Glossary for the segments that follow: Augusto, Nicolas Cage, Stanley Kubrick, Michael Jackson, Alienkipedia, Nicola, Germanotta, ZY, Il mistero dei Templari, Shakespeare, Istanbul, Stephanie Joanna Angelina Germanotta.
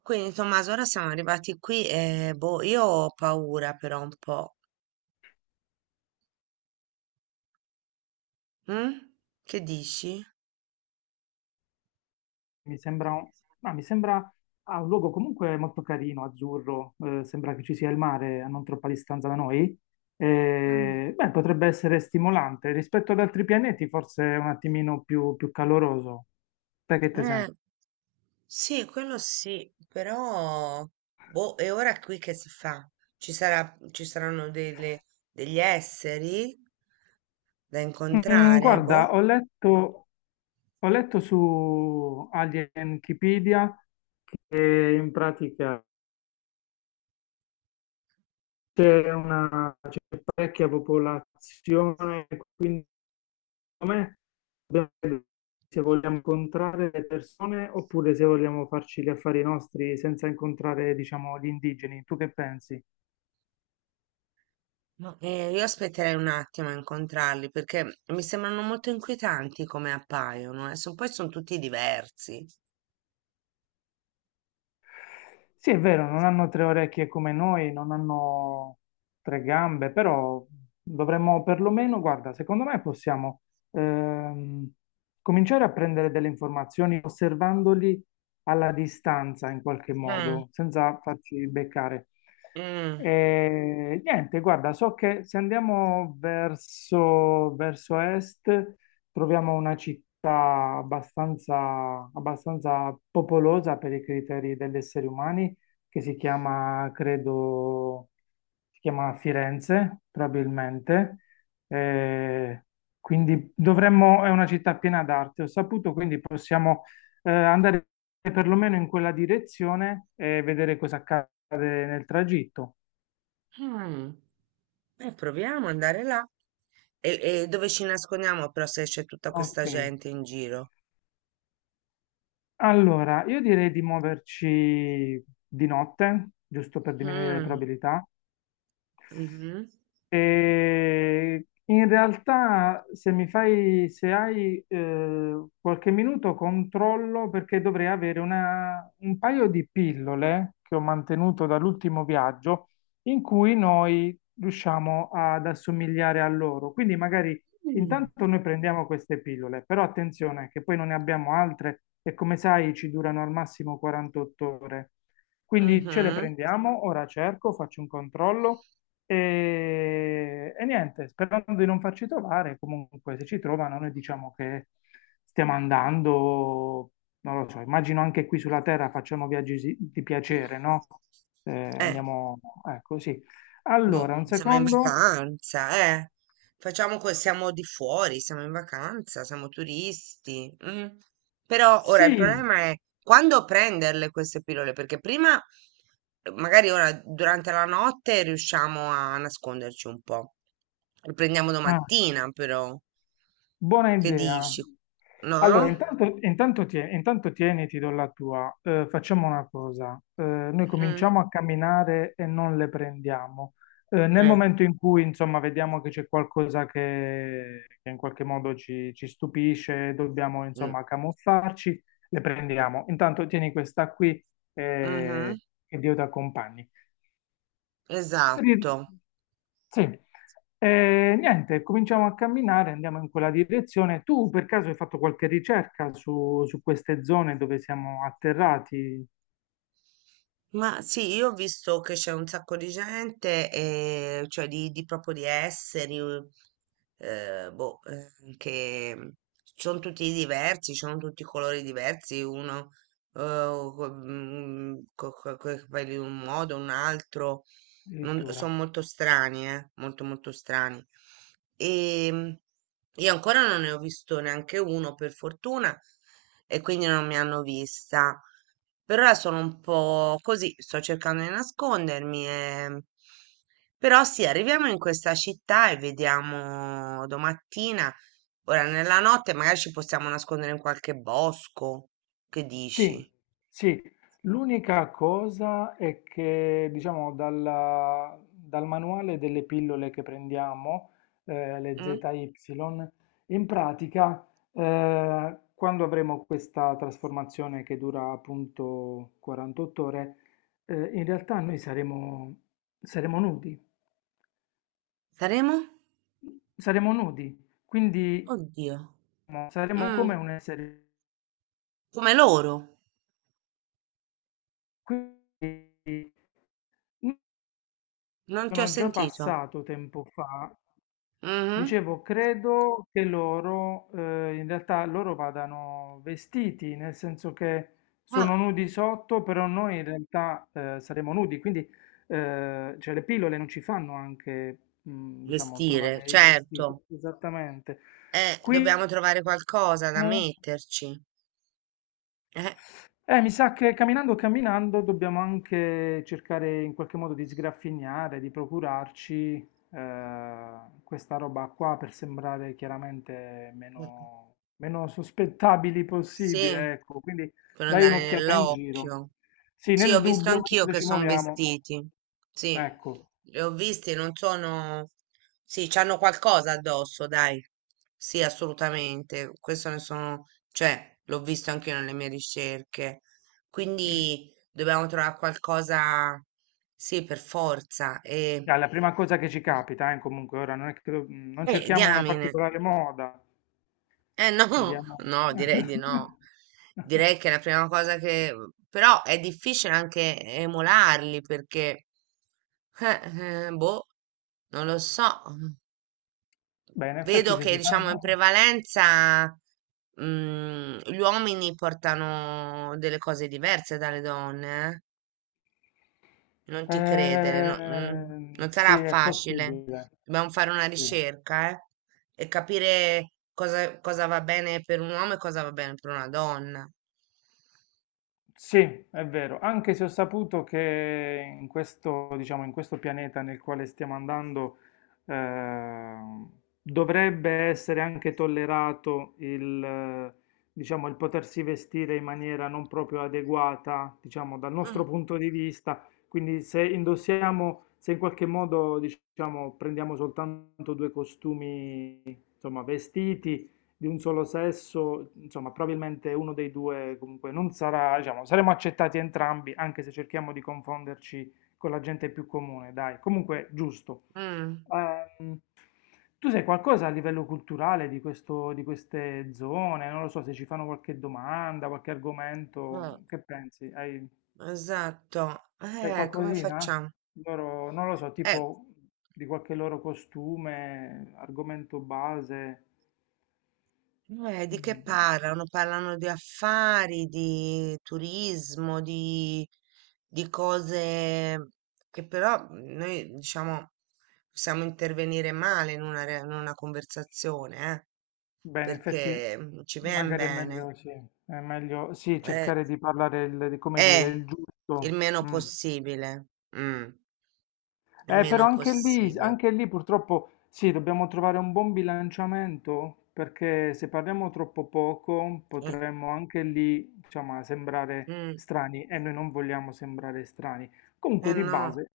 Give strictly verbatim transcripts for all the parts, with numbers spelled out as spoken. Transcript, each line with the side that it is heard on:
right: Quindi Tommaso, ora siamo arrivati qui e boh, io ho paura però un po'. Mm? Che dici?
left: Mi sembra, un- ma mi sembra ah, un luogo comunque molto carino, azzurro, eh, sembra che ci sia il mare a non troppa distanza da noi.
right: Mm.
left: Eh, beh, potrebbe essere stimolante. Rispetto ad altri pianeti, forse è un attimino più, più caloroso. Sai che te
right: Eh,
left: sembra?
right: sì, quello sì, però boh, e ora qui che si fa? Ci sarà, ci saranno delle- degli esseri da
left: Mm,
right: incontrare,
left: guarda,
right: boh?
left: ho letto, ho letto su Alienkipedia e in pratica c'è una c'è parecchia popolazione, quindi me dobbiamo se vogliamo incontrare le persone oppure se vogliamo farci gli affari nostri senza incontrare, diciamo, gli indigeni. Tu che pensi?
right: No. Eh, io aspetterei un attimo a incontrarli perché mi sembrano molto inquietanti come appaiono, eh. Son- poi sono tutti diversi.
left: Sì, è vero, non hanno tre orecchie come noi, non hanno tre gambe, però dovremmo perlomeno, guarda, secondo me possiamo ehm, cominciare a prendere delle informazioni osservandoli alla distanza in qualche
right: Mm,
left: modo, senza farci beccare.
right: mm,
left: E, niente, guarda, so che se andiamo verso, verso est troviamo una città abbastanza, abbastanza popolosa per i criteri degli esseri umani, che si chiama, credo, si chiama Firenze, probabilmente. Eh, quindi dovremmo, è una città piena d'arte, ho saputo, quindi possiamo eh, andare perlomeno in quella direzione e vedere cosa accade nel tragitto.
right: mm. Eh, proviamo ad andare là. E, e dove ci nascondiamo però se c'è tutta
left: Ok.
right: questa gente in giro?
left: Allora, io direi di muoverci di notte, giusto per diminuire le
right: Mm,
left: probabilità.
right: mhm,
left: E in realtà, se mi fai, se hai eh, qualche minuto, controllo perché dovrei avere una- un paio di pillole che ho mantenuto dall'ultimo viaggio in cui noi riusciamo ad assomigliare a loro. Quindi magari
right: mm,
left: intanto noi prendiamo queste pillole, però attenzione che poi non ne abbiamo altre e come sai ci durano al massimo quarantotto ore. Quindi ce le
right: mhm.
left: prendiamo, ora cerco, faccio un controllo. E, e niente, sperando di non farci trovare, comunque se ci trovano noi diciamo che stiamo andando, non lo so, immagino anche qui sulla Terra facciamo viaggi si- di piacere, no? Eh,
right: Eh.
left: andiamo, ecco, sì. Allora,
right: Boh,
left: un
right: siamo in
left: secondo.
right: vacanza, eh. Facciamo que- siamo di fuori, siamo in vacanza, siamo turisti. Mm. Però ora il
left: Sì,
right: problema è quando prenderle queste pillole, perché prima, eh, magari ora durante la notte riusciamo a nasconderci un po'. Le prendiamo
left: ah.
right: domattina, però.
left: Buona
right: Che
left: idea.
right: dici? No?
left: Allora, intanto, intanto, tie- intanto tieni, ti do la tua. Eh, facciamo una cosa. Eh, noi
right: Mm,
left: cominciamo a camminare e non le prendiamo. Eh, nel
right: eh,
left: momento in cui, insomma, vediamo che c'è qualcosa che, che in qualche modo ci, ci stupisce, dobbiamo,
right: mm,
left: insomma, camuffarci, le prendiamo. Intanto tieni questa qui
right: mhm,
left: eh, e che Dio ti accompagni.
right: esatto.
left: Sì. E niente, cominciamo a camminare, andiamo in quella direzione. Tu per caso hai fatto qualche ricerca su, su queste zone dove siamo atterrati
right: Ma sì, io ho visto che c'è un sacco di gente, eh, cioè di, di proprio di esseri, eh, eh, boh, eh, che sono tutti diversi, sono tutti colori diversi, uno con i capelli in un modo, un altro, non- sono
left: addirittura?
right: molto strani, eh, molto molto strani. E io ancora non ne ho visto neanche uno, per fortuna, e quindi non mi hanno vista. Per ora sono un po' così, sto cercando di nascondermi. e- Però sì, arriviamo in questa città e vediamo domattina. Ora, nella notte magari ci possiamo nascondere in qualche bosco. Che
left: Sì,
right: dici?
left: sì, l'unica cosa è che, diciamo, dalla- dal manuale delle pillole che prendiamo, eh, le
right: Mm?
left: Z Y, in pratica, eh, quando avremo questa trasformazione che dura appunto quarantotto ore, eh, in realtà noi saremo, saremo nudi,
right: Saremo?
left: saremo nudi, quindi
right: Oddio.
left: eh, saremo come
right: Mm,
left: un essere.
right: come loro. Non ti ho
left: Sono già
right: sentito.
left: passato tempo fa.
right: Mhm.
left: Dicevo, credo che loro, eh, in realtà loro vadano vestiti, nel senso che
right: Ah.
left: sono nudi sotto, però noi in realtà eh, saremo nudi, quindi eh, cioè le pillole non ci fanno anche, mm, diciamo,
right: Vestire,
left: trovare i vestiti.
right: certo.
left: Esattamente.
right: Eh,
left: Qui
right: dobbiamo trovare qualcosa da metterci. Eh,
left: eh, mi sa che camminando camminando dobbiamo anche cercare in qualche modo di sgraffignare, di procurarci eh, questa roba qua per sembrare chiaramente
right: mm,
left: meno, meno sospettabili
right: sì,
left: possibile, ecco. Quindi
right: per non
left: dai
right: dare
left: un'occhiata in giro.
right: nell'occhio.
left: Sì,
right: Sì, ho
left: nel
right: visto
left: dubbio,
right: anch'io
left: mentre
right: che
left: ci
right: sono
left: muoviamo,
right: vestiti. Sì,
left: ecco,
right: li ho visti, non sono. Sì, c'hanno qualcosa addosso, dai. Sì, assolutamente. Questo ne sono. Cioè, l'ho visto anch'io nelle mie ricerche. Quindi dobbiamo trovare qualcosa. Sì, per forza. E.
left: è la prima cosa che ci capita, eh, comunque ora non è che do- non
right: Eh,
left: cerchiamo una
right: diamine.
left: particolare moda.
right: Eh no,
left: Vediamo.
right: no, direi di no. Direi che la prima cosa che. Però è difficile anche emularli perché. Eh, eh, boh, non lo so.
left: Beh, in effetti
right: Vedo
left: se
right: che,
left: ci
right: diciamo, in
left: fanno...
right: prevalenza, mm, gli uomini portano delle cose diverse dalle donne, eh. Non ti credere, no- mm,
left: Ehm,
right: non
left: sì,
right: sarà
left: è
right: facile.
left: possibile.
right: Dobbiamo fare una
left: Sì.
right: ricerca, eh, e capire cosa, cosa, va bene per un uomo e cosa va bene per una donna.
left: Sì, è vero, anche se ho saputo che in questo, diciamo, in questo pianeta nel quale stiamo andando ehm, dovrebbe essere anche tollerato il, eh, diciamo, il potersi vestire in maniera non proprio adeguata, diciamo, dal nostro
right: Mm,
left: punto di vista. Quindi se indossiamo, se in qualche modo, diciamo, prendiamo soltanto due costumi, insomma, vestiti, di un solo sesso, insomma, probabilmente uno dei due comunque non sarà, diciamo, saremo accettati entrambi, anche se cerchiamo di confonderci con la gente più comune, dai, comunque giusto.
right: mm,
left: Ehm, tu sai qualcosa a livello culturale di questo, di queste zone? Non lo so se ci fanno qualche domanda, qualche argomento,
right: eh,
left: che pensi? Hai,
right: esatto.
left: sai
right: Eh, come
left: qualcosina?
right: facciamo?
left: Loro, non lo so,
right: Eh,
left: tipo di qualche loro costume, argomento base.
right: Eh, di che
left: Mm.
right: parlano? Parlano di affari, di turismo, di, di cose che però mhmm, noi, diciamo, possiamo intervenire male in una, re- in una conversazione, eh,
left: Beh, in effetti
right: perché non ci viene
left: magari è
right: bene.
left: meglio, sì, è meglio, sì,
right: Eh,
left: cercare di parlare il, di come dire,
right: eh,
left: il
right: il
left: giusto.
right: meno
left: Mm.
right: possibile. Mm, il
left: Eh,
right: meno
left: però anche lì,
right: possibile.
left: anche lì purtroppo sì, dobbiamo trovare un buon bilanciamento perché se parliamo troppo poco
right: Eh,
left: potremmo anche lì, insomma, sembrare
right: mm,
left: strani e noi non vogliamo sembrare strani. Comunque
right: eh
left: di
right: no,
left: base,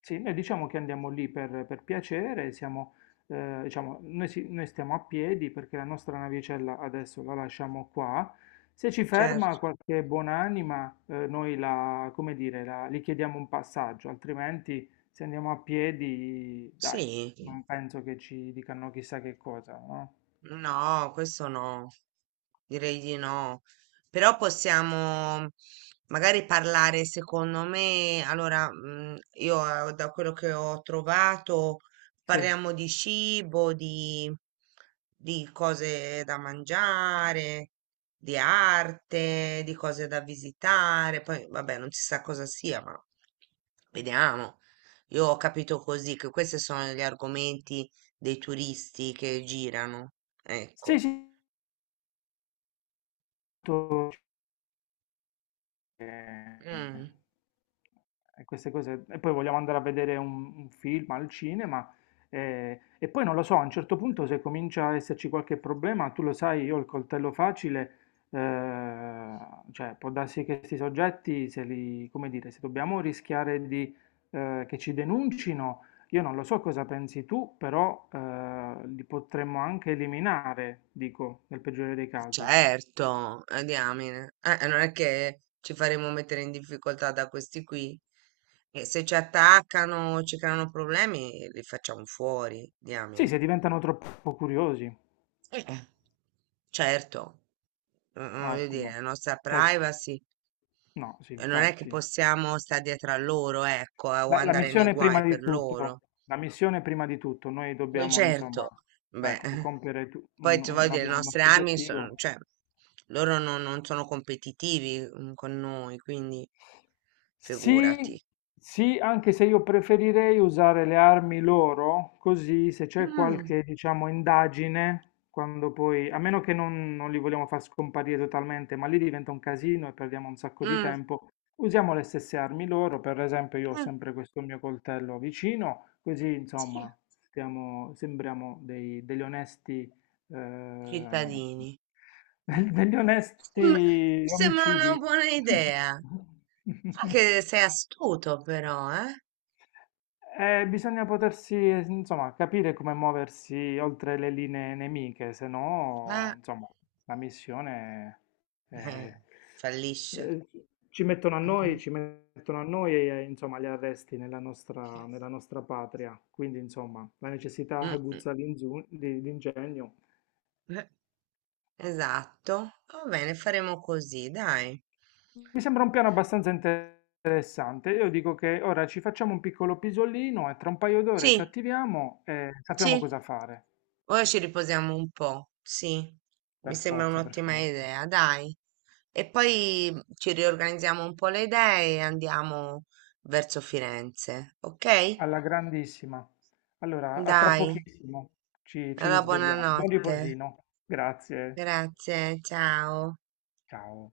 left: sì, noi diciamo che andiamo lì per, per piacere, siamo, eh, diciamo, noi, si- noi stiamo a piedi perché la nostra navicella adesso la lasciamo qua. Se ci
right: certo.
left: ferma qualche buonanima, eh, noi la, come dire, la- gli chiediamo un passaggio, altrimenti... Se andiamo a piedi, dai,
right: Sì.
left: non penso che ci dicano chissà che cosa, no?
right: No, questo no, direi di no. Però possiamo magari parlare, secondo me, allora, mm, io eh, da quello che ho trovato,
left: Sì,
right: parliamo di cibo, di, di cose da mangiare, di arte, di cose da visitare. Poi, vabbè, non si sa cosa sia, ma vediamo. Io ho capito così che questi sono gli argomenti dei turisti che girano.
left: sì,
right: Ecco,
left: sì, tutto e
right: mm,
left: e queste cose. E poi vogliamo andare a vedere un, un film al cinema. eh, E, poi non lo so, a un certo punto se comincia a esserci qualche problema, tu lo sai, io ho il coltello facile, eh, cioè può darsi che questi soggetti, se li, come dire, se dobbiamo rischiare di, eh, che ci denuncino, io non lo so cosa pensi tu, però eh, li potremmo anche eliminare, dico, nel peggiore dei casi.
right: certo, a diamine. Eh, non è che ci faremo mettere in difficoltà da questi qui. E se ci attaccano, ci creano problemi, li facciamo fuori,
left: Sì, se
right: diamine.
left: diventano troppo curiosi.
right: Eh, Certo, eh, voglio dire,
left: Ottimo.
right: la nostra
left: Cioè,
right: privacy.
left: no, sì,
right: eh, Non è che
left: infatti.
right: possiamo stare dietro a loro, ecco, eh, o
left: Beh, la
right: andare nei
left: missione prima
right: guai per
left: di tutto,
right: loro.
left: la missione prima di tutto, noi
right: Eh,
left: dobbiamo, insomma,
right: Certo, beh,
left: ecco, compiere tu-
right: poi
left: un-
right: ti voglio
left: un-
right: dire, le
left: abbiamo il
right: nostre
left: nostro
right: armi sono,
left: obiettivo.
right: cioè, loro non, non sono competitivi mm, con noi, quindi
left: Sì,
right: figurati.
left: sì, anche se io preferirei usare le armi loro, così se c'è
right: Mm,
left: qualche, diciamo, indagine, quando poi, a meno che non, non li vogliamo far scomparire totalmente, ma lì diventa un casino e perdiamo un sacco di
right: mm,
left: tempo, usiamo le stesse armi loro, per esempio io ho
right: mm,
left: sempre questo mio coltello vicino, così
right: sì.
left: insomma stiamo, sembriamo dei- degli onesti eh,
right: Cittadini.
left: del- degli
right: Sem-
left: onesti
right: Sembra una
left: omicidi.
right: buona idea. Fa che sei astuto però, eh?
left: Eh, bisogna potersi, eh, insomma, capire come muoversi oltre le linee nemiche, se
right: Ah,
left: no, insomma, la missione
right: eh,
left: eh,
right: fallisce.
left: eh, ci mettono a noi,
right: Mm,
left: ci mettono a noi e, eh, insomma, gli arresti nella nostra, nella nostra patria. Quindi, insomma, la necessità
right: mm, mm,
left: aguzza l'inzu- di- l'ingegno.
right: eh, esatto. Va bene, faremo così, dai.
left: Mi sembra un piano abbastanza interessante. Io dico che ora ci facciamo un piccolo pisolino e tra un paio d'ore ci
right: Sì,
left: attiviamo e sappiamo
right: sì,
left: cosa fare.
right: ora ci riposiamo un po', sì, mi
left: Per
right: sembra
left: forza, per
right: un'ottima
left: forza.
right: idea, dai. E poi mhmm, ci riorganizziamo un po' le idee e andiamo verso Firenze, ok?
left: Alla grandissima. Allora, a tra
right: Dai,
left: pochissimo ci, ci
right: allora
left: risvegliamo. Buon
right: buonanotte.
left: riposino. Grazie.
right: Grazie, ciao.
left: Ciao.